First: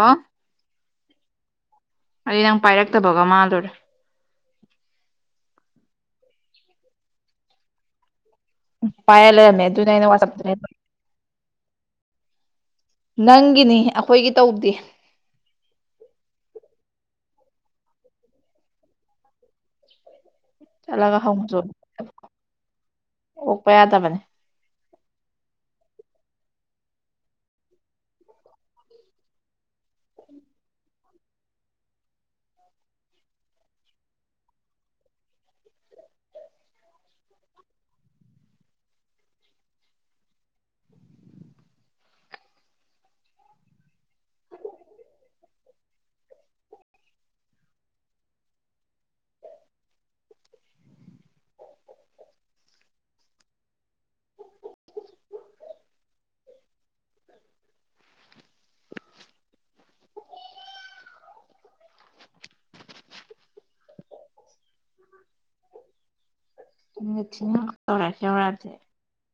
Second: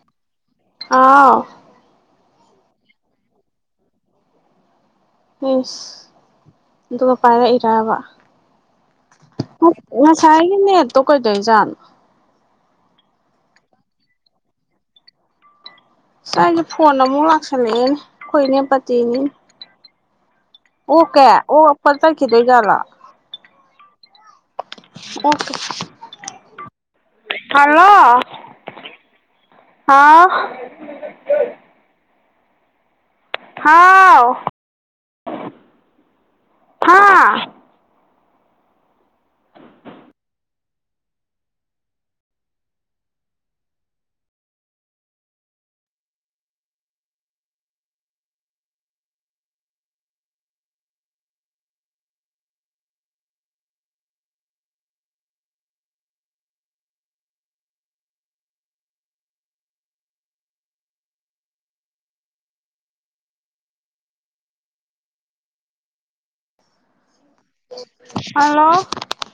ꯑ ꯑꯥꯎ ꯑꯩꯗꯤ ꯅꯪ ꯄꯥꯏꯔꯛꯇꯕꯒ ꯃꯥꯜꯂꯨꯔꯦ ꯏꯁ ꯑꯗꯨꯒ ꯄꯥꯏꯔꯛꯏꯔꯕ ꯄꯥꯏꯔ ꯂꯩꯔꯝꯃꯦ ꯑꯗꯨꯅꯦ ꯑꯩꯅ ꯋꯥꯆꯞꯇꯅꯦ ꯉꯁꯥꯏꯒꯤ ꯅꯦꯠꯇꯣ ꯀꯩꯗꯩꯖꯥꯠꯅꯣ ꯅꯪꯒꯤꯅꯤ ꯑꯩꯈꯣꯏꯒꯤ ꯇꯧꯗꯦ ꯁ ꯑꯩꯁꯦ ꯐꯣꯟ ꯑꯃꯨꯛ ꯂꯥꯛꯁꯜꯂꯛꯑꯦꯅꯦ ꯑꯩꯈꯣꯏ ꯏꯅꯦ ꯄꯇꯤꯅꯤ ꯆꯠꯂꯒ ꯑꯣꯛꯀꯦ ꯍꯪꯉꯨꯆꯣ ꯑꯣꯛꯄ ꯇꯥꯠꯈꯤꯗꯣꯏ ꯖꯥꯠꯂꯣ ꯑꯣꯛꯄ ꯌꯥꯗꯕꯅꯦ ꯍꯂꯣ ꯍꯥꯥꯎ ꯍꯥꯎ ꯍꯥꯥ [inaudible] [unintelligible] ꯍꯜꯂꯣ [inaudible]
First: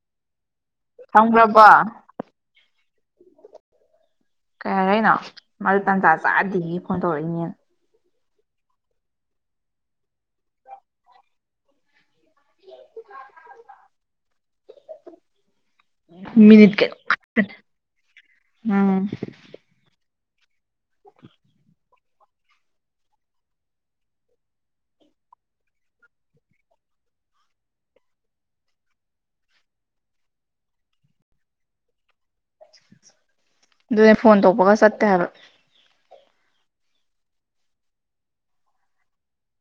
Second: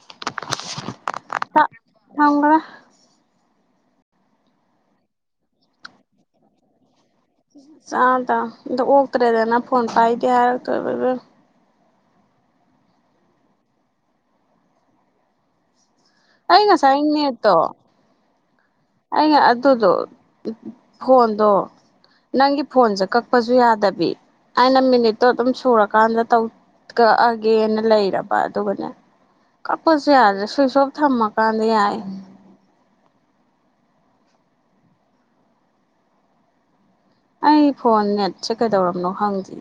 [unintelligible] ꯊꯝꯒꯔꯕꯣ ꯊꯝꯒꯔꯦ ꯀꯩ ꯍꯥꯏꯔꯅꯣ ꯃꯖꯨ ꯇꯟꯖꯥ ꯆꯥꯗ ꯐꯣꯟ ꯇꯧꯔꯛꯏꯅꯦꯅ ꯆꯥꯗꯝ ꯑꯗ ꯑꯣꯛꯇ꯭ꯔꯦꯗꯅ ꯐꯣꯟ ꯄꯥꯏꯗꯦ ꯍꯥꯏꯔꯛꯇꯣꯏꯕ ꯑꯗꯨꯟ ꯑꯩ ꯃꯤꯅꯤꯠ ꯀꯩꯅꯣ ꯉꯁꯥꯏꯅꯦꯠꯇꯣ ꯎꯝ ꯑꯩꯅ ꯑꯗꯨꯗꯣ ꯐꯣꯟꯗꯣ ꯅꯪꯒꯤ ꯐꯣꯟꯁꯦ ꯀꯛꯄꯁꯨ ꯌꯥꯗꯕꯤ ꯑꯩꯅ ꯃꯤꯅꯤꯠꯇꯣ ꯑꯗꯨꯝ ꯁꯨꯔꯀꯥꯟꯗ ꯇꯧ ꯀꯛꯑꯒꯦꯅ ꯂꯩꯔꯕ ꯑꯗꯨꯒꯅꯦ ꯀꯛꯄꯁꯨ ꯌꯥꯗ꯭ꯔꯦ ꯁꯨꯏꯑꯣꯞ ꯊꯝꯃꯀꯥꯟꯗ ꯌꯥꯏ ꯑꯗꯨꯅꯦ ꯐꯣꯟ ꯇꯧꯕꯒ ꯆꯠꯇꯦ ꯍꯥꯏꯕ ꯑꯩ ꯐꯣꯟ ꯅꯦꯠꯁꯦ ꯀꯩꯗꯧꯔꯕꯅꯣ ꯈꯪꯗꯦ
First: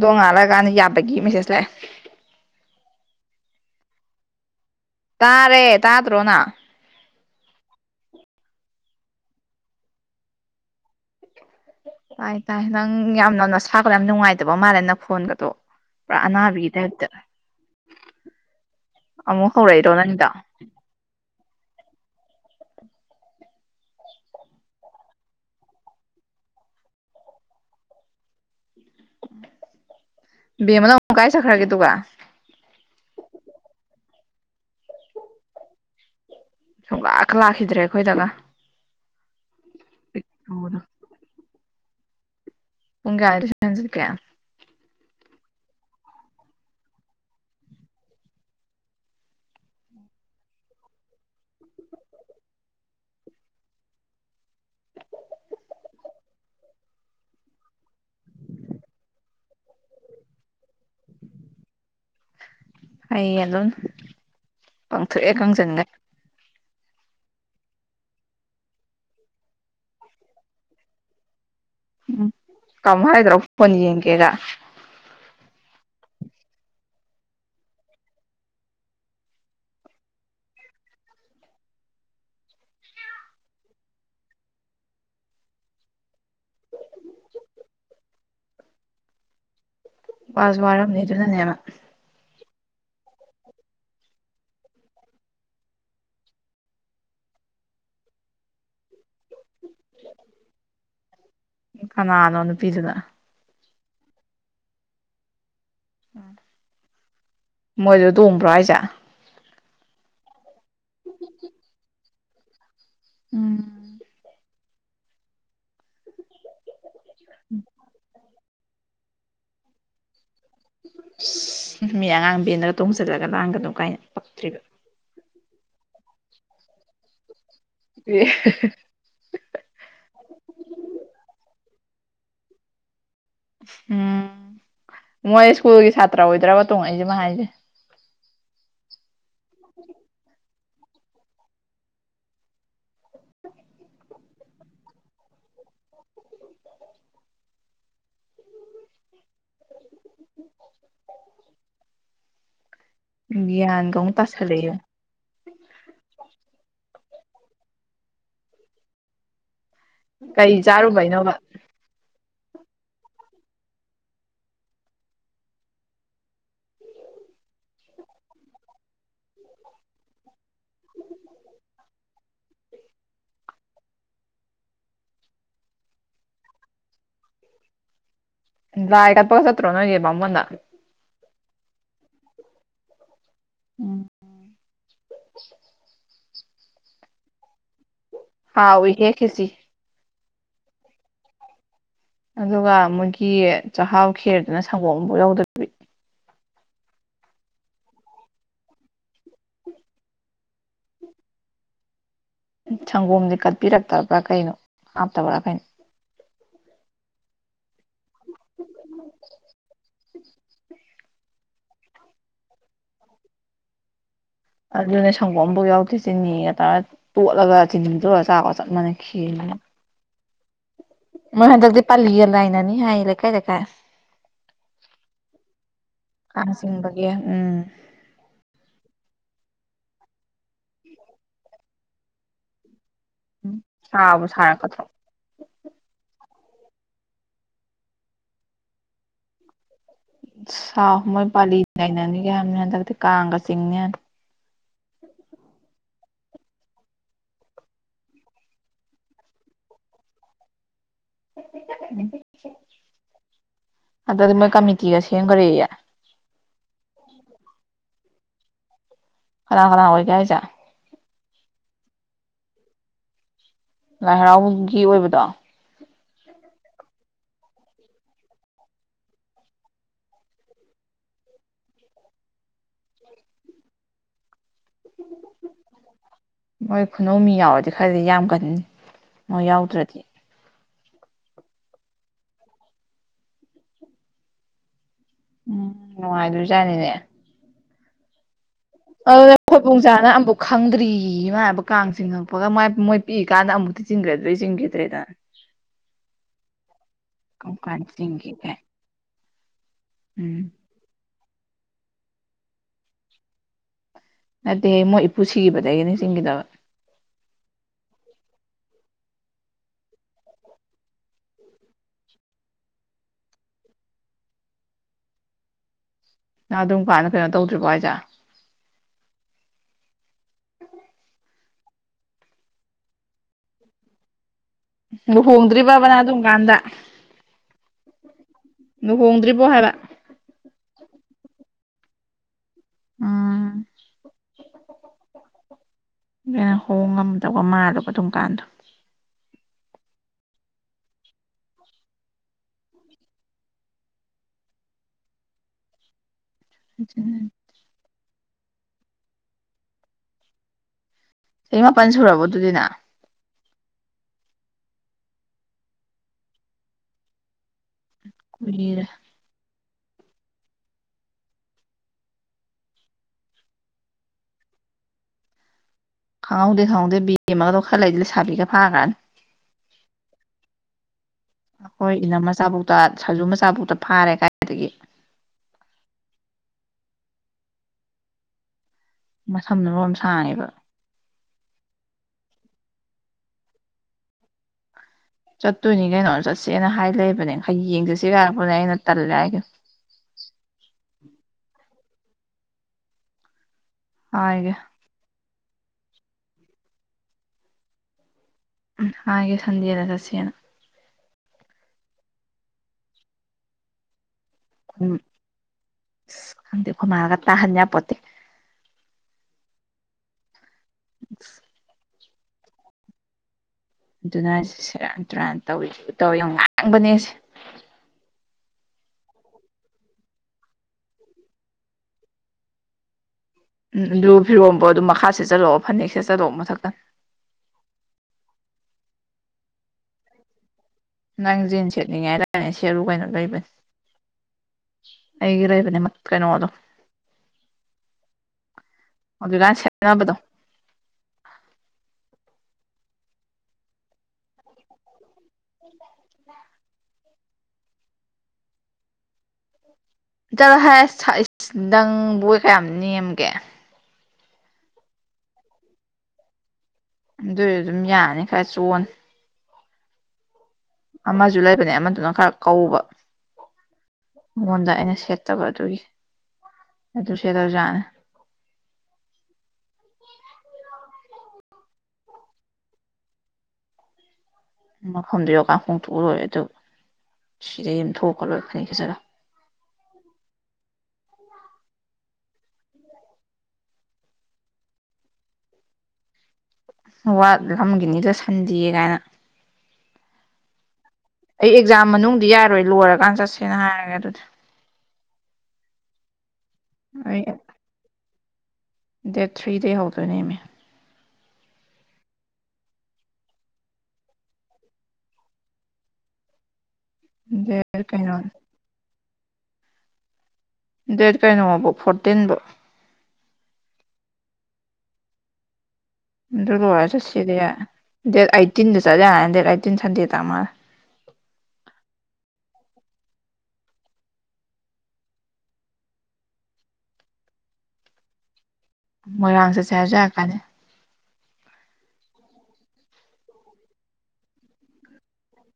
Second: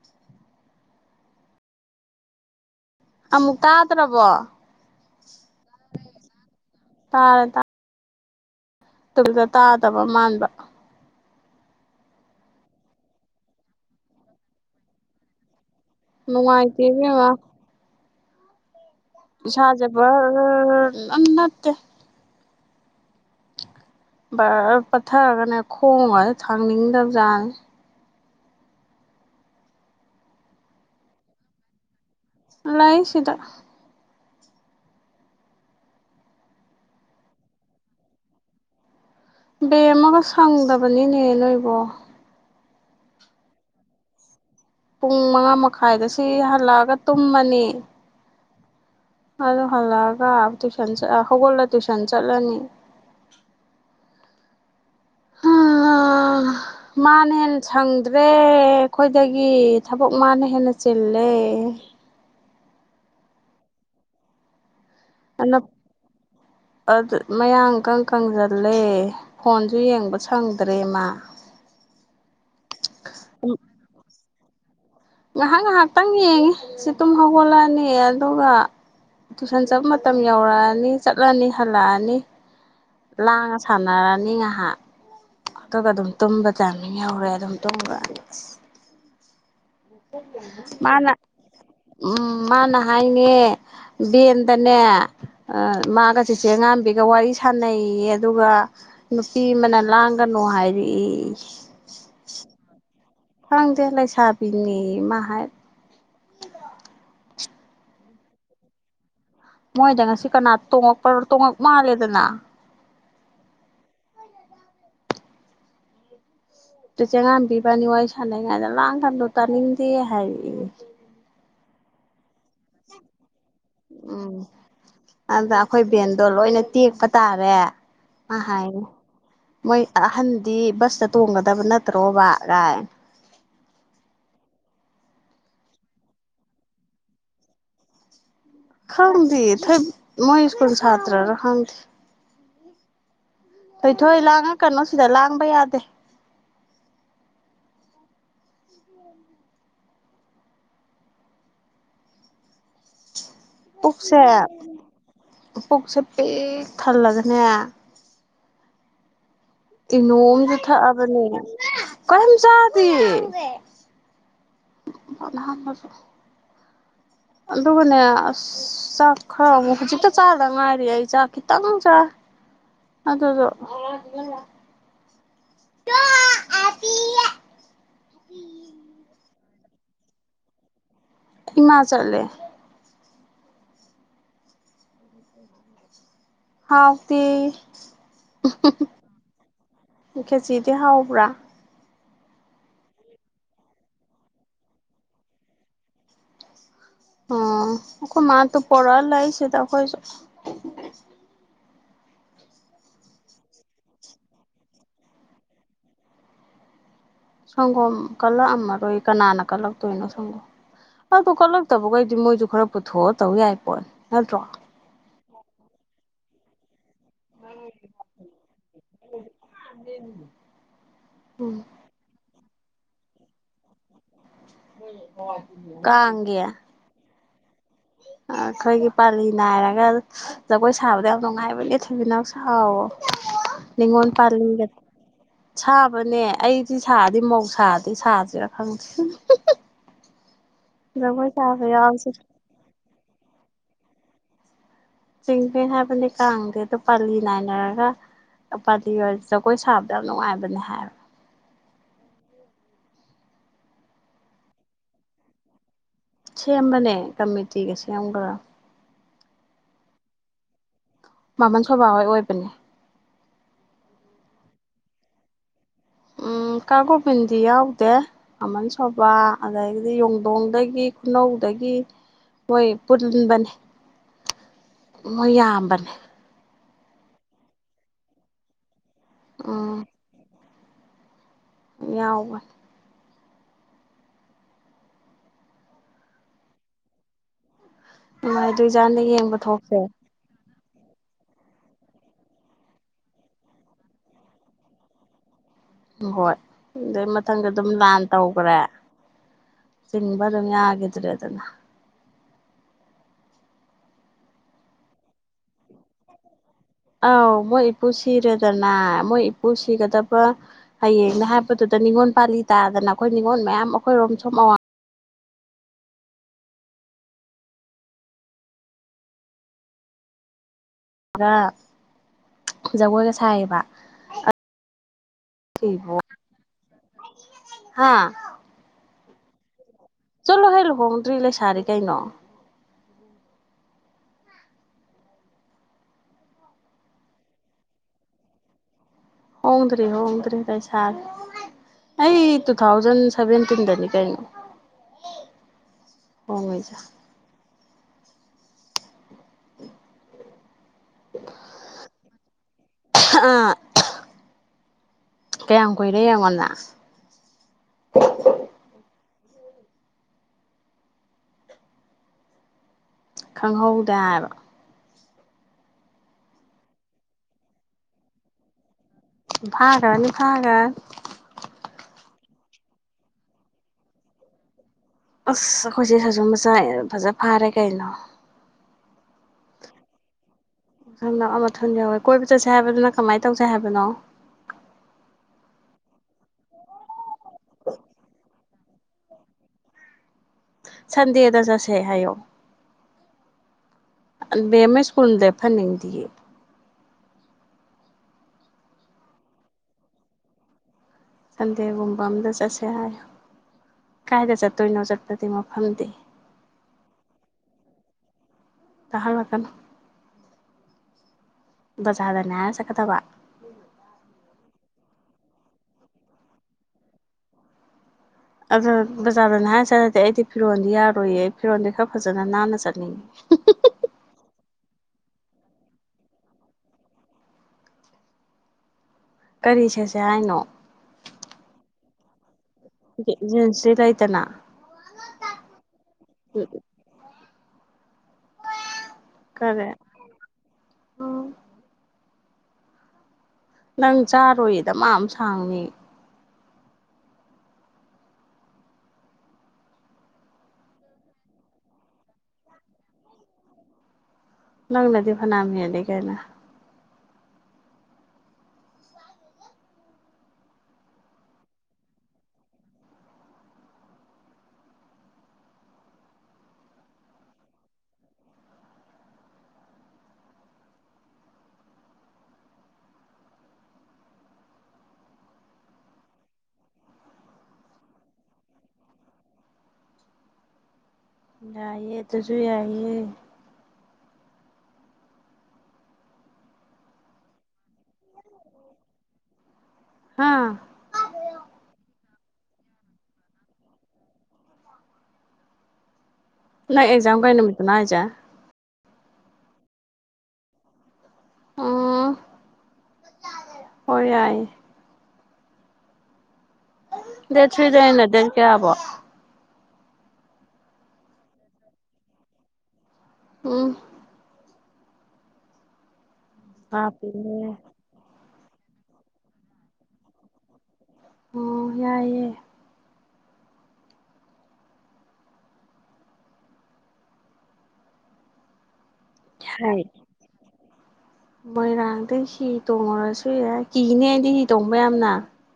ꯗꯣꯡ ꯉꯥꯜꯂꯑꯀꯥꯟꯗ ꯌꯥꯕꯒꯤ ꯃꯦꯁꯦꯖ ꯂꯥꯛꯑꯦ ꯑꯃꯨꯛ ꯇꯥꯗ꯭ꯔꯕꯣ ꯇꯥꯔꯦ ꯇꯥꯗ꯭ꯔꯣꯅ ꯇꯥꯔ‌ꯦ ꯇꯥ ꯇꯨꯗ ꯇꯥꯗꯕ ꯃꯥꯟꯕ ꯇꯥꯏ ꯇꯥꯏ ꯅꯪ ꯌꯥꯝ ꯅꯅ ꯁꯄꯗ ꯌꯥꯝ ꯅꯨꯡꯉꯥꯏꯇꯕ ꯃꯥꯜꯂꯦ ꯅꯪ ꯐꯣꯟꯕꯗꯣ ꯅꯨꯡꯉꯥꯏꯇꯦ ꯄ꯭ꯔꯥꯅꯕꯤꯗꯗ ꯏꯕꯦꯝꯃ ꯁꯥꯥꯖꯕ ꯅꯪꯒꯤꯗꯣ ꯎ ꯎꯠꯇ ꯚꯔꯔ ꯄꯠꯊꯔꯒꯅꯦ ꯈꯣꯡꯉꯁꯨ ꯊꯥꯡꯅꯤꯡꯗꯕ ꯖꯥꯠꯅꯤ ꯎ ꯕꯃꯅ ꯀꯥꯏ ꯁꯈꯔꯒꯦ ꯇꯒ ꯂꯩ ꯁꯤꯗ ꯁꯨꯝꯂꯥꯛꯀ ꯂꯥꯛꯈꯤꯗ꯭ꯔꯦ ꯑꯩꯈꯣꯏꯗꯒ ꯕꯦ ꯑꯃꯒ ꯁꯪꯗꯕꯅꯤꯅꯦ ꯅꯣꯏꯕꯣ ꯎꯨꯡꯌꯥ ꯄꯨꯡ ꯃꯉꯥ ꯃꯈꯥꯏꯗ ꯁꯤ ꯍꯜꯂꯛꯑꯒ ꯇꯨꯝꯃꯅꯤ ꯑꯗꯨ ꯍꯜꯂꯛꯑꯒ ꯇꯨꯏꯁꯟ ꯍꯧꯒꯠꯂ ꯇꯨꯏꯁꯟ ꯆꯠꯂꯅꯤ [inaudible] [unintelligible] ꯃꯥꯅ ꯍꯦꯟꯅ ꯁꯪꯗ꯭ꯔꯦ ꯑꯩꯈꯣꯏꯗꯒꯤ ꯊꯕꯛ ꯃꯥꯅ ꯍꯦꯟꯅ ꯆꯤꯜꯂꯦ ꯍꯌꯦ ꯑꯗꯨꯣ ꯄꯥꯡꯊꯣꯛꯑꯦ ꯈꯪꯁꯤꯟꯒ ꯑꯗꯨ ꯃꯌꯥꯝꯀ ꯀꯪꯁꯤꯜꯂꯦ ꯐꯣꯟꯁꯨ ꯌꯦꯡꯕ ꯁꯪꯗ꯭ꯔꯦꯃ ꯎꯝ ꯀꯃ ꯍꯥꯏꯗ꯭ꯔꯣ ꯐꯣꯟ ꯌꯦꯡꯒꯦꯒ ꯉꯥꯏꯍꯥꯛ ꯉꯥꯏꯍꯥꯛꯇꯪ ꯌꯦꯡꯉꯤ ꯁꯤ ꯇꯨꯝ ꯍꯧꯒꯠꯂꯛꯑꯅꯤ ꯑꯗꯨꯒ ꯇꯨꯏꯁꯟ ꯆꯠꯄ ꯃꯇꯝ ꯌꯧꯔꯛꯑꯅꯤ ꯆꯠꯂꯅꯤ ꯍꯜꯂꯛꯑꯅꯤ ꯂꯪ ꯁꯥꯟꯅꯔꯥꯅꯤ ꯑꯍꯥ ꯑꯗꯨꯒ ꯑꯗꯨꯝ ꯇꯨꯝꯕ ꯇꯥꯏꯃꯤꯡ ꯌꯥꯎꯔꯦ ꯑꯗꯨꯝ ꯇꯨꯝꯕ ꯑ ꯋꯥꯁꯨ ꯋꯥꯔꯝꯅꯤ ꯃꯥꯅ ꯑꯗꯨꯅꯅꯦꯕ ꯎꯝ ꯃꯥꯅ ꯍꯥꯏꯉ ꯕꯦꯟꯗꯅꯦ ꯃꯥꯒ ꯆꯤꯆꯦ ꯑꯉꯥꯝꯕꯤꯒ ꯋꯥꯔꯤ ꯁꯥꯟꯅꯩꯌꯦ ꯑꯗꯨꯒ ꯅꯨꯄꯤ ꯑꯃꯅ ꯂꯥꯡꯒꯅꯨ ꯍꯥꯏꯔꯤ ꯎ ꯀꯅꯥꯅꯣ ꯅꯨꯄꯤꯗꯨꯅ ꯐꯥꯡ ꯗꯦꯍꯂꯥꯏ ꯁꯥꯕꯤꯅꯤ ꯃꯍꯔ ꯃꯣꯏꯗꯣ ꯇꯣꯡꯕ꯭ꯔꯣ ꯑꯩꯁꯦ ꯃꯣꯏꯗ ꯉꯁꯤ ꯀꯅꯥ ꯇꯣꯡꯉꯛꯄ ꯇꯣꯡꯉꯛ ꯃꯥꯜꯂꯦꯗꯅ ꯎꯝ ꯑꯗꯨ ꯆꯦꯉꯥꯝꯤꯕꯅꯤ ꯋꯥꯔꯤ ꯁꯥꯟꯅꯩꯉꯥꯏꯗ ꯂꯥꯡ ꯀꯟꯗꯣ ꯇꯥꯅꯤꯡꯗꯦ ꯍꯥꯏ ꯃꯤ ꯑꯉꯥꯡꯕꯦꯟꯂꯒ ꯇꯣꯡꯁꯤꯜꯂꯒ ꯂꯥꯡꯒꯗꯅꯣ ꯀꯥꯏꯅ ꯄꯛꯇ꯭ꯔꯤꯕ ꯑꯗꯨꯗ ꯑꯩꯈꯣꯏ ꯚꯦꯟꯗꯣ ꯂꯣꯏꯅ ꯇꯦꯛꯄ ꯇꯥꯔꯦ ꯍꯥꯏꯅꯤ ꯃꯣꯏ ꯑꯍꯟꯗꯤ ꯕꯁꯇ ꯇꯣꯡꯒꯗꯕ ꯅꯠꯇ꯭ꯔꯣ ꯕꯥ ꯥꯏ ꯎꯝ ꯃꯣꯏ ꯁ꯭ꯀꯨꯜꯒꯤ ꯁꯥꯇ꯭ꯔ ꯑꯣꯏꯗ꯭ꯔꯕ ꯇꯣꯡꯉꯛꯏꯁꯤꯦꯃ ꯍꯥꯏꯁꯦ ꯈꯊꯦ ꯊꯣꯏ ꯃ ꯏꯁꯀꯨꯜ ꯁꯥꯇ꯭ꯔꯔ ꯈꯊꯦ ꯀꯩꯊꯣꯏ ꯂꯥꯡꯉ ꯀꯅꯣ ꯁꯤꯗ ꯂꯥꯡꯕ ꯌꯥꯗꯦ ꯕꯤꯌꯥꯟꯒꯣꯡꯅ ꯄꯨꯛꯁꯦ ꯇ ꯁ ꯂꯩꯦ ꯄꯨꯛꯁꯦ ꯄꯤꯛ ꯊꯜꯂꯒꯅꯦ ꯀꯩ ꯏꯅꯣꯝꯁꯨ ꯊꯕꯅꯦ ꯆꯥꯔꯨꯕꯩꯅꯣꯕ ꯀꯟ ꯆꯗꯤ ꯑꯗꯨꯒꯅꯦ ꯆꯥꯛ ꯈꯔꯖꯤꯛꯇ ꯆꯥꯗ ꯉꯔꯤ ꯍꯥꯏꯏ ꯆꯈꯤ ꯇꯪ ꯆꯥ ꯑꯗꯨ ꯑꯗꯨꯣ ꯏ ꯀꯄꯁꯣ ꯅꯪꯦ ꯃꯃꯅ ꯍꯃꯥꯆꯥꯠꯂꯦ ꯎꯝ ꯍꯥꯎꯗꯤ ꯍꯥꯎ ꯑꯣꯏ ꯍꯦ ꯈꯁꯤ ꯀꯦꯖꯤꯗꯤ ꯍꯥꯎꯕ꯭ꯔꯥ ꯑꯗꯨꯒ ꯃꯣꯏꯒꯤ ꯆꯍꯥꯎ ꯈꯦꯔꯗꯅ ꯁꯪꯒꯣꯝ ꯑꯃꯐꯥꯎ ꯌꯧꯗ ꯑꯣ ꯑꯩꯈꯣꯏ ꯃꯥ ꯇꯣ ꯄ ꯂꯁꯦꯗ ꯑꯩꯈꯣꯏꯁꯨ ꯁꯪꯒꯣꯝꯁꯦ ꯀꯠꯄꯤꯔꯛꯇꯕ꯭ꯔꯥ ꯀꯩꯅꯣ ꯍꯥꯞꯇꯕ꯭ꯔꯥ ꯀꯩꯅꯣ ꯁꯪꯒꯣꯝ ꯀꯜꯂꯛꯑꯝꯃꯔꯣꯏ ꯀꯅꯥꯅ ꯀꯜꯂꯛꯇꯣꯏꯅꯣ ꯁꯪꯒꯣꯝ ꯑꯗꯨ ꯀꯜꯂꯛꯇꯕꯈꯩꯗꯤ ꯃꯣꯏꯁꯨ ꯈꯔ ꯄꯨꯊꯣꯛꯑ ꯇꯧ ꯌꯥꯏ ꯄꯣꯠꯅꯤ ꯅꯠꯇ꯭ꯔꯣ ꯑꯗꯨꯅꯦ ꯁꯪꯒꯣꯝ ꯑꯃꯐꯥꯎ ꯌꯥꯎꯗꯦꯁꯤꯦꯅꯤꯒ ꯇꯥꯒ ꯇꯣꯠꯂꯒ ꯆꯤꯟꯗꯨꯔꯒ ꯆꯥꯛꯔꯒ ꯆꯠ ꯃꯥꯟꯅꯈꯤꯑꯗꯅ ꯀ ꯃ ꯍꯦꯟꯗꯗꯤ ꯄꯜꯜꯂꯤꯤꯒꯂꯥꯏꯅꯅꯤ ꯍꯥꯏ ꯂꯩ ꯀꯥꯏ ꯂꯩ ꯀꯥꯏ ꯀꯥꯡꯒꯌꯥ ꯌꯥ ꯎꯝ ꯑꯩꯈꯣꯏꯒꯤ ꯄꯥꯂꯤ ꯅꯥꯏꯔꯒ ꯖꯒꯣꯏ ꯁꯥꯕꯗ ꯌꯥꯝ ꯅꯨꯡꯉꯥꯏꯕꯅꯦ ꯊꯣꯏꯕꯤꯅꯎ ꯁꯥꯎꯋꯣ ꯅꯤꯡꯉ ꯑꯣꯟ ꯁꯥꯕꯨ ꯄꯥꯔꯂꯒ ꯁꯥꯔꯛꯀꯗ꯭ꯔꯣ ꯁꯥꯕꯅꯦ ꯑꯩꯗꯤ ꯁꯥꯔꯗꯤ ꯃꯧꯁꯗꯤ ꯁꯥꯗ꯭ꯦꯥ ꯈꯪꯗ꯭ꯦ ꯁꯥꯎ ꯃꯣꯏ ꯄꯥꯂꯤ ꯌꯥꯎꯁꯦ ꯅꯩꯅꯅꯅꯤꯒꯤ ꯍꯥꯏꯕꯅꯤ ꯍꯟꯂꯒꯗꯤ ꯀꯥꯡꯒ ꯆꯤꯡꯅꯤ ꯆꯤꯡꯖꯩ ꯍꯥꯏꯕꯅꯤ ꯀꯥꯡꯗꯦ ꯑꯗꯨꯗ ꯄꯥꯂꯤ ꯅꯥꯏꯅꯔꯒ ꯄꯥꯇꯤ ꯑꯣꯏꯔ ꯖꯒꯣꯏ ꯁꯥꯕꯗ ꯌꯥꯝ ꯅꯨꯡꯉꯥꯏꯕꯅꯦ ꯍꯥꯏꯕ ꯑꯗꯨ ꯃꯣꯏ ꯀꯃꯤꯇꯤꯒ ꯁꯦꯝꯈ꯭ꯔꯦ ꯁꯦꯝꯕꯅꯦ ꯀꯃꯤꯇꯤꯒ ꯁꯦꯝꯈ꯭ꯔꯥ ꯍꯔꯥꯡ ꯍꯔꯥꯡ ꯑꯣꯏꯒꯦ ꯍꯥꯏꯁꯦ ꯃꯃꯟ ꯁꯣꯏꯕ ꯍꯣꯏ ꯑꯣꯏꯕꯅꯦ ꯂꯥꯏ ꯍꯔꯥꯎꯒꯤ ꯑꯣꯏꯕꯗꯣ ꯎꯝ ꯀꯥꯒꯣꯕꯤꯟꯗꯤ ꯌꯥꯎꯗꯦ ꯑꯃꯟ ꯁꯕꯥ ꯑꯗꯒꯤꯗꯤ ꯌꯣꯡꯗꯣꯡꯗꯒꯤ ꯈꯨꯅꯧꯗꯒꯤ ꯃꯣꯏ ꯄꯨꯟꯕꯅꯦ ꯃꯣꯏ ꯌꯥꯝꯕꯅꯦ ꯃꯣꯏ ꯈꯨꯅꯧꯃꯤ ꯌꯥꯎꯔꯗꯤ ꯈꯔꯗꯤ ꯌꯥꯝ ꯀꯟꯅꯤ ꯃꯣꯏ ꯎꯝ ꯌꯥꯎꯗ꯭ꯔꯗꯤ ꯌꯥꯎꯕ ꯎꯝ ꯅꯨꯡꯉꯥꯏꯗꯣꯏꯖꯥꯠꯅꯤꯅꯦ ꯃ ꯑꯗꯨꯖ ꯑ ꯈꯣꯏꯕꯨꯡꯖꯥꯅ ꯑꯃꯨꯛ ꯈꯪꯗ꯭ꯔꯤꯅ ꯍꯥꯏꯕ ꯀꯥꯡ ꯆꯤꯡꯉꯛꯄꯒ ꯃ ꯃꯣꯏ ꯄꯤꯛꯏ ꯀꯥꯟꯗ ꯑꯃꯨꯛꯇꯤ ꯆꯤꯡꯒ꯭ꯔꯗ꯭ꯔꯔꯤ ꯆꯤꯡꯈꯤꯗ꯭ꯔꯦꯗꯅ [unintelligible] ꯍꯣꯏ ꯑꯗꯨꯗꯩ ꯃꯊꯪꯗ ꯀꯔꯝ ꯑꯗꯨꯝ ꯀꯥꯟ ꯂꯥꯟ ꯆꯤꯡꯒꯤ ꯀꯥꯏ ꯇꯧꯈ꯭ꯔꯦ ꯁꯤꯤꯡꯕ ꯎꯝ ꯑꯗꯨꯝ ꯌꯥꯒꯗ꯭ꯔꯦ ꯑꯗꯨꯗꯅ ꯅꯠꯇꯦ ꯃꯣꯏ ꯏꯄꯨ ꯁꯤꯈꯤꯕꯗꯒꯤ ꯅꯤꯡꯁꯤꯡꯤꯡꯈꯤꯗꯕ ꯑꯧ ꯃꯣꯏ ꯏꯄꯨ ꯁꯤꯔꯦꯗꯅ ꯃꯣꯏ ꯏꯄꯨ ꯁꯤꯒꯗꯕ ꯍꯌꯦꯡꯅꯦ ꯍꯥꯏꯕꯗꯨꯗ ꯅꯤꯡꯉꯣꯜ ꯄꯥꯜꯂꯤ ꯇꯥꯗꯅ ꯑꯩꯈꯣꯏ ꯅꯤꯡꯉꯣꯣꯟ ꯃꯌꯥꯝ ꯑꯩꯈꯣꯏꯔꯣꯝ ꯁꯨꯝ ꯑꯋꯥ ꯅ ꯑꯗꯨꯝ ꯀꯥꯟꯅ ꯀꯩꯅꯣ ꯇꯧꯗ꯭ꯔꯤꯕꯣ ꯍꯥꯏꯁꯦ ꯈ ꯖꯒꯣꯏꯒ ꯁꯥꯏꯌꯦꯕ ꯂꯨꯍꯣꯡꯗ꯭ꯔꯤꯕ꯭ꯔꯕꯅ ꯁꯤꯕꯨ ꯑꯗꯨꯝ ꯀꯥꯟꯗ ꯍꯥ ꯂꯨꯍꯣꯡꯗ꯭ꯔꯤꯕꯣ ꯍꯥꯏꯕ ꯆꯠꯂꯣ ꯍꯦ ꯂꯨꯍꯣꯡꯗ꯭ꯔꯤ ꯂꯩꯁꯥꯔꯤ ꯀꯩꯅꯣ ꯑꯥ ꯅ ꯍꯣꯡꯉꯝꯗꯧꯕ ꯃꯥꯜꯗꯕ ꯑꯗꯨꯝ ꯀꯥꯟꯗꯣ ꯍꯣꯡꯗ꯭꯭ꯔꯔꯤ ꯍꯣꯡꯗ꯭ꯔꯔꯤ ꯚꯥꯏ ꯁꯥꯔ ꯑꯩ ꯇꯨ ꯊꯥꯎꯖꯟ ꯁꯚꯦꯟꯇꯤꯟꯗꯅꯤ ꯀꯩꯅꯣ ꯍ [unintelligible] ꯆꯍꯤ ꯃꯥꯄꯟ ꯁꯨꯔꯕꯣ ꯑꯗꯨꯗꯤꯅ ꯑꯥ ꯀꯌꯥꯝ ꯀꯨꯏꯔꯦ ꯑꯩꯡꯉꯣꯟꯟꯅ ꯀꯏꯔ ꯈꯪꯍꯧꯗ ꯍꯥꯏꯕ ꯈꯪꯍꯧꯗꯦ ꯈꯪꯍꯧꯗꯦ ꯕꯤꯦꯝꯃꯒꯗꯣ ꯈꯔꯂꯗꯤ ꯂꯩ ꯁꯥꯕꯤꯒ ꯐꯥꯈ꯭ꯔꯅꯤ ꯐꯥꯒꯔꯅꯤ ꯐꯥꯒꯠ ꯑꯩꯈꯣꯏ ꯏꯅꯝ ꯃꯆꯥꯕꯨꯛꯇ ꯁꯖꯨ ꯃꯆꯥꯕꯨꯛꯇ ꯐꯥꯔꯦ ꯀꯥꯏꯗꯒꯤ ꯑꯁ ꯑꯩꯈꯣꯏꯁꯦ ꯁꯥꯖꯨ ꯃꯆꯥ ꯐꯖ ꯐꯥꯔꯦ ꯀꯩꯅꯣ ꯃꯁꯝꯅꯝ ꯁꯥꯡꯉꯦꯕ ꯃꯊꯗ ꯑꯃꯊ ꯌꯧꯋꯦ ꯀꯣꯏꯕ ꯆꯠꯁꯦ ꯍꯥꯏꯕꯗꯨꯅ ꯀꯃꯥꯏꯅ ꯇꯧꯁꯦ ꯍꯥꯏꯕꯅꯣ ꯆꯠꯇꯣꯏꯅꯤ ꯀꯩꯅꯣ ꯆꯠꯁꯦꯅ ꯍꯥꯏ ꯂꯩꯕꯅꯦ ꯈꯔ ꯌꯦꯡ ꯆꯠꯁꯤ ꯍꯥꯏꯔꯛꯄꯅꯦ ꯑꯩꯅ ꯇꯜꯂꯦ ꯍꯥꯏꯒꯦ ꯁꯟꯗꯦꯗ ꯆꯁꯦ ꯍꯥꯏꯌꯣ ꯍꯥꯏꯒꯦ ꯑꯦ ꯁ꯭ꯀꯨꯜꯗ ꯐꯟꯅꯤꯡꯗꯤꯌꯦ ꯎꯝ ꯍꯥꯏꯦ ꯁꯟꯗꯦꯅ ꯁꯁꯦꯅ ꯁꯟꯗꯦꯒꯨꯝꯕ ꯑꯝꯗ ꯆꯠꯁꯦ ꯍꯥꯏ ꯀꯥꯏꯗ ꯆꯠꯇꯣꯏꯅꯣ ꯆꯠꯄꯗꯤ ꯃꯐꯝꯗꯤ ꯈꯪꯗꯦꯈ ꯃꯥꯜꯂꯒ ꯇꯥꯍꯟ ꯄꯣꯠꯇꯦ ꯇꯍꯔ ꯂꯒꯟ [inaudible] ꯕꯖꯥꯔꯗꯅꯦ ꯍꯥꯏꯅ ꯆꯠꯀꯗꯕ ꯑꯗꯨꯅꯁ ꯁꯦꯔꯥꯟ ꯇꯨꯔꯥꯟ ꯇꯧꯔꯤꯁꯨꯕꯨ ꯇꯧꯋ ꯌꯥꯝ ꯉꯥꯡꯕꯅꯦꯁꯦ ꯑꯗꯨꯗꯣ ꯕꯖꯥꯔꯗꯅ ꯍꯥꯏ ꯆꯔꯗꯤ ꯑꯩꯗꯤ ꯐꯤꯔꯣꯜꯗꯤ ꯌꯥꯔꯣꯏꯌꯦ ꯑꯩ ꯐꯤꯔꯣꯜꯗꯤ ꯈꯔ ꯐꯖꯅ ꯅꯥꯟꯅ ꯆꯠꯅꯤꯡꯉꯤ ꯎꯝ ꯑꯗꯨ ꯐꯤꯔꯣꯝꯕꯨꯣ ꯑꯗꯨꯝ ꯃꯈꯥ ꯁꯦꯠꯆꯠꯂꯛꯑꯣ ꯐꯅꯦꯛ ꯁꯦꯠꯆꯠꯂꯛꯑꯣ ꯃꯊꯛꯇ ꯀꯔꯤ ꯁꯦꯠꯁꯦ ꯍꯥꯏꯅꯣ ꯅꯪ ꯖꯤꯟ ꯁꯦꯠꯂꯤꯉꯥꯏ ꯍꯥꯏꯇꯥꯔꯦꯅꯦ ꯁꯦꯔꯨ ꯀꯩꯅꯣ ꯂꯩꯕꯅꯦ ꯖꯤꯟꯁꯇꯤ ꯂꯩꯇꯅ ꯑꯩ ꯏꯔꯣꯏꯕꯅꯦ ꯀꯩꯅꯣꯗꯣ ꯑꯗꯨꯀꯥꯟ ꯀꯔꯤ ꯁꯦꯅꯕꯗꯣ ꯅꯪ ꯆꯥꯔꯣꯏꯗ ꯃꯥ ꯁꯥꯡꯅꯤ ꯆꯠꯂꯣ ꯍꯥꯏ ꯅꯪ ꯕꯣꯏ ꯀꯌꯥꯝ ꯅꯦꯝꯒꯦ ꯅꯪ ꯅꯗꯤ ꯐꯅꯃꯤ ꯌꯥꯅꯤ ꯀꯥꯏꯅ ꯑꯗꯨꯏꯁꯨ ꯑꯗꯨꯝ ꯌꯥꯅꯤ ꯈꯔ ꯆꯣꯟꯅꯤ ꯑꯃꯁꯨ ꯂꯩꯕꯅꯦ ꯑꯃꯗꯨꯅ ꯈꯔ ꯀꯧꯕ ꯑꯩꯉꯣꯟꯗ ꯑꯩꯅ ꯁꯦꯠꯇꯕ ꯑꯗꯨꯒꯤ ꯑꯗꯨ ꯁꯦꯠꯂꯧꯖꯥꯠꯅꯤ ꯃꯐꯝꯗꯨ ꯌꯣꯀ ꯍꯣꯡ ꯊꯣꯛꯣꯛꯑ ꯂꯣꯏ ꯑꯗꯨ ꯁꯤꯗꯩ ꯑꯃ ꯊꯣꯛꯈ ꯂꯣꯏ ꯐꯅꯤꯦꯛ ꯈꯖꯂ ꯌꯥꯏꯌꯦ ꯑꯗꯨꯁꯨ ꯌꯥꯏꯌꯦ ꯋꯥ ꯂꯝꯒꯤꯅꯤꯗꯣ ꯁꯟꯗꯤꯌꯦ ꯀꯥꯏꯅ ꯍꯥ ꯑꯩ ꯑꯦꯛꯖꯥꯝ ꯃꯅꯨꯡꯗ ꯌꯥꯔꯣꯏ ꯂꯣꯏꯔꯀꯥꯟ ꯆꯠꯁꯦꯅ ꯍꯥꯏꯔꯒꯦ ꯑꯗꯨꯗꯤ ꯅꯪ ꯑꯦꯛꯖꯝ ꯑꯩ ꯀꯥꯏ ꯅꯨꯃꯤꯠꯇꯣꯅ ꯑꯩꯖꯥ ꯗꯦꯠ ꯊ꯭ꯔꯤꯗꯩ ꯍꯧꯗꯣꯏꯅꯦꯃꯤ ꯑꯣ ꯍ ꯌꯥꯏ ꯗꯦ ꯗꯦꯠ ꯊꯨꯏꯗꯩꯅ ꯀꯩꯅꯣ ꯗꯦ ꯀꯦ ꯑꯕꯣ ꯗꯦꯠ ꯀꯩꯅꯣꯕ ꯐꯣꯔꯇꯤꯟꯕꯨ ꯎꯝ ꯑꯗꯨ ꯕ ꯕꯥꯞꯄꯦ ꯆꯠꯁꯤꯗꯤ ꯗꯦꯠ ꯑꯩꯠꯇꯤꯟꯗ ꯆꯠꯂꯦ ꯍꯥꯏꯅꯤ ꯗꯦꯠ ꯑꯩꯠꯇꯤꯟ ꯁꯟꯗꯦꯗ ꯑꯃ ꯑꯣ ꯌꯥꯏꯑꯦ ꯃꯣꯏꯔꯥꯡ ꯆꯠꯁꯦ ꯍꯥꯏꯖꯔꯛ ꯀꯥꯟꯅꯤ ꯃꯣꯏꯔꯥꯡꯗ ꯍꯤ ꯇꯣꯡꯉꯨꯔꯁꯨ ꯌꯥ ꯀꯤꯅꯦ ꯑꯩꯗꯤ ꯍꯤ ꯇꯣꯡꯕ ꯌꯥꯝꯅ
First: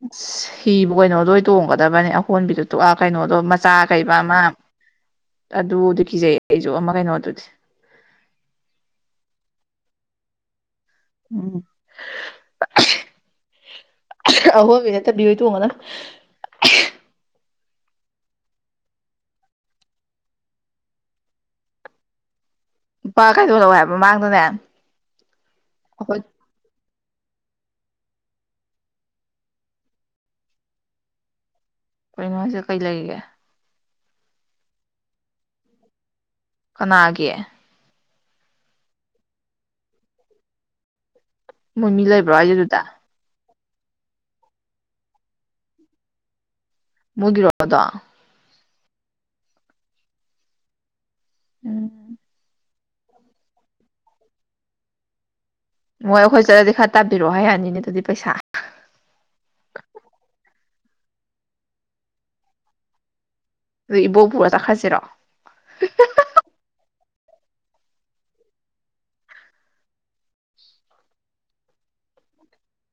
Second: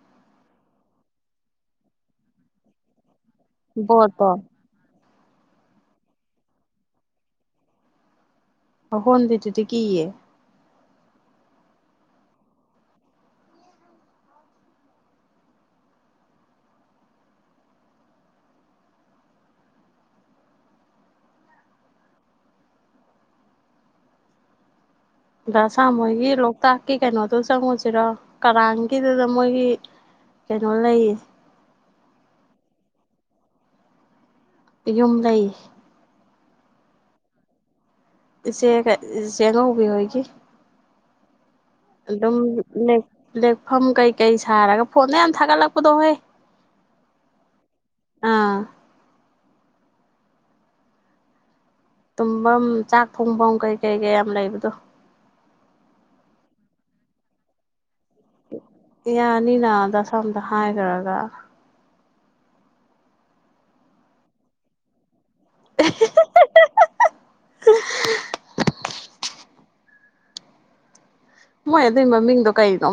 ꯑ ꯍꯤꯕꯨ ꯀꯩꯅꯣꯗꯣꯣꯏ ꯇꯣꯡꯒꯗꯕꯅꯤ ꯑꯍꯣꯟꯕꯤꯗꯨ ꯇꯑ ꯀꯩꯅꯣꯗꯣ ꯃꯆꯥ ꯀꯩꯕ ꯕꯣꯠꯇꯣ ꯑꯃ ꯑꯗꯨꯗꯤ ꯀꯤꯖꯩꯌꯦ ꯑꯩꯁꯨ ꯑꯃ ꯀꯩꯅꯣ ꯑꯗꯨꯗꯤ ꯍꯣꯟꯟꯗꯦꯗꯨꯗꯤ ꯀꯌꯦ ꯎꯝ ꯑꯍꯣꯏꯕ ꯅꯠꯇꯕꯤ ꯍꯣꯏ ꯇꯣꯡꯉꯅ ꯂꯨꯄꯥ ꯀꯥꯏꯗꯣꯛꯂꯛꯑꯣꯦ ꯍꯥꯏꯕ ꯃꯃꯥꯡꯗꯅꯦ ꯑꯁꯥ ꯑꯩꯈꯣꯏ ꯃꯣꯏꯒꯤ ꯂꯣꯛꯇꯥꯛꯀꯤ ꯀꯩꯅꯣꯗꯨꯣ ꯆꯪꯉꯨꯁꯤꯔꯣ ꯀꯔꯥꯡꯒꯤꯗꯨꯗ ꯃꯣꯏꯒꯤ ꯀꯩꯅꯣꯜ ꯂꯩ ꯀꯩꯅꯣ ꯍꯥꯏꯁꯦ ꯀꯩ ꯂꯩꯔꯤꯒꯦ ꯌꯨꯝ ꯂꯩꯌꯦ ꯀꯅꯥꯒꯤ ꯏꯆꯦ ꯏꯆꯦꯉꯧꯕꯤꯍꯣꯏꯒꯤ ꯃꯣꯏ ꯃꯤ ꯂꯩꯕ꯭ꯔꯣ ꯑꯗꯨꯝ ꯍꯥꯏꯁꯦ ꯑꯗꯨꯗ ꯂꯦꯛꯐꯝ ꯀꯩꯀꯩ ꯁꯥꯔꯒ ꯐꯣꯟꯗ ꯌꯥꯝ ꯊꯥꯒꯠꯂꯛꯄꯗꯣ ꯍꯣꯏ ꯃꯗꯔꯗ ꯑꯥ ꯎꯝ ꯇꯨꯝꯐꯝ ꯆꯥꯛ ꯊꯣꯡꯐꯝ ꯀꯩ ꯀꯩ ꯀ ꯌꯥꯝ ꯂꯩꯕꯗꯣ ꯃꯣꯏ ꯑꯩꯈꯣꯏ ꯆꯠꯂꯗꯤ ꯈꯔ ꯇꯥꯕꯤꯔꯛꯑꯣ ꯍꯥꯏ ꯌꯥꯅꯤꯅꯦ ꯑꯗꯨꯗꯤ ꯄꯩꯁꯥ ꯌꯥꯅꯤꯅꯗꯁꯣꯝꯗ ꯍꯥꯏꯈ꯭ꯔꯒ ꯑꯗꯨꯣ ꯏꯕꯣ ꯄꯨꯔꯣ ꯆꯥꯈꯠꯁꯤꯔꯣ [unintelligible] ꯃꯣꯏ ꯑꯗꯨꯏ ꯃꯃꯤꯡꯗꯣ ꯀꯩꯅꯣ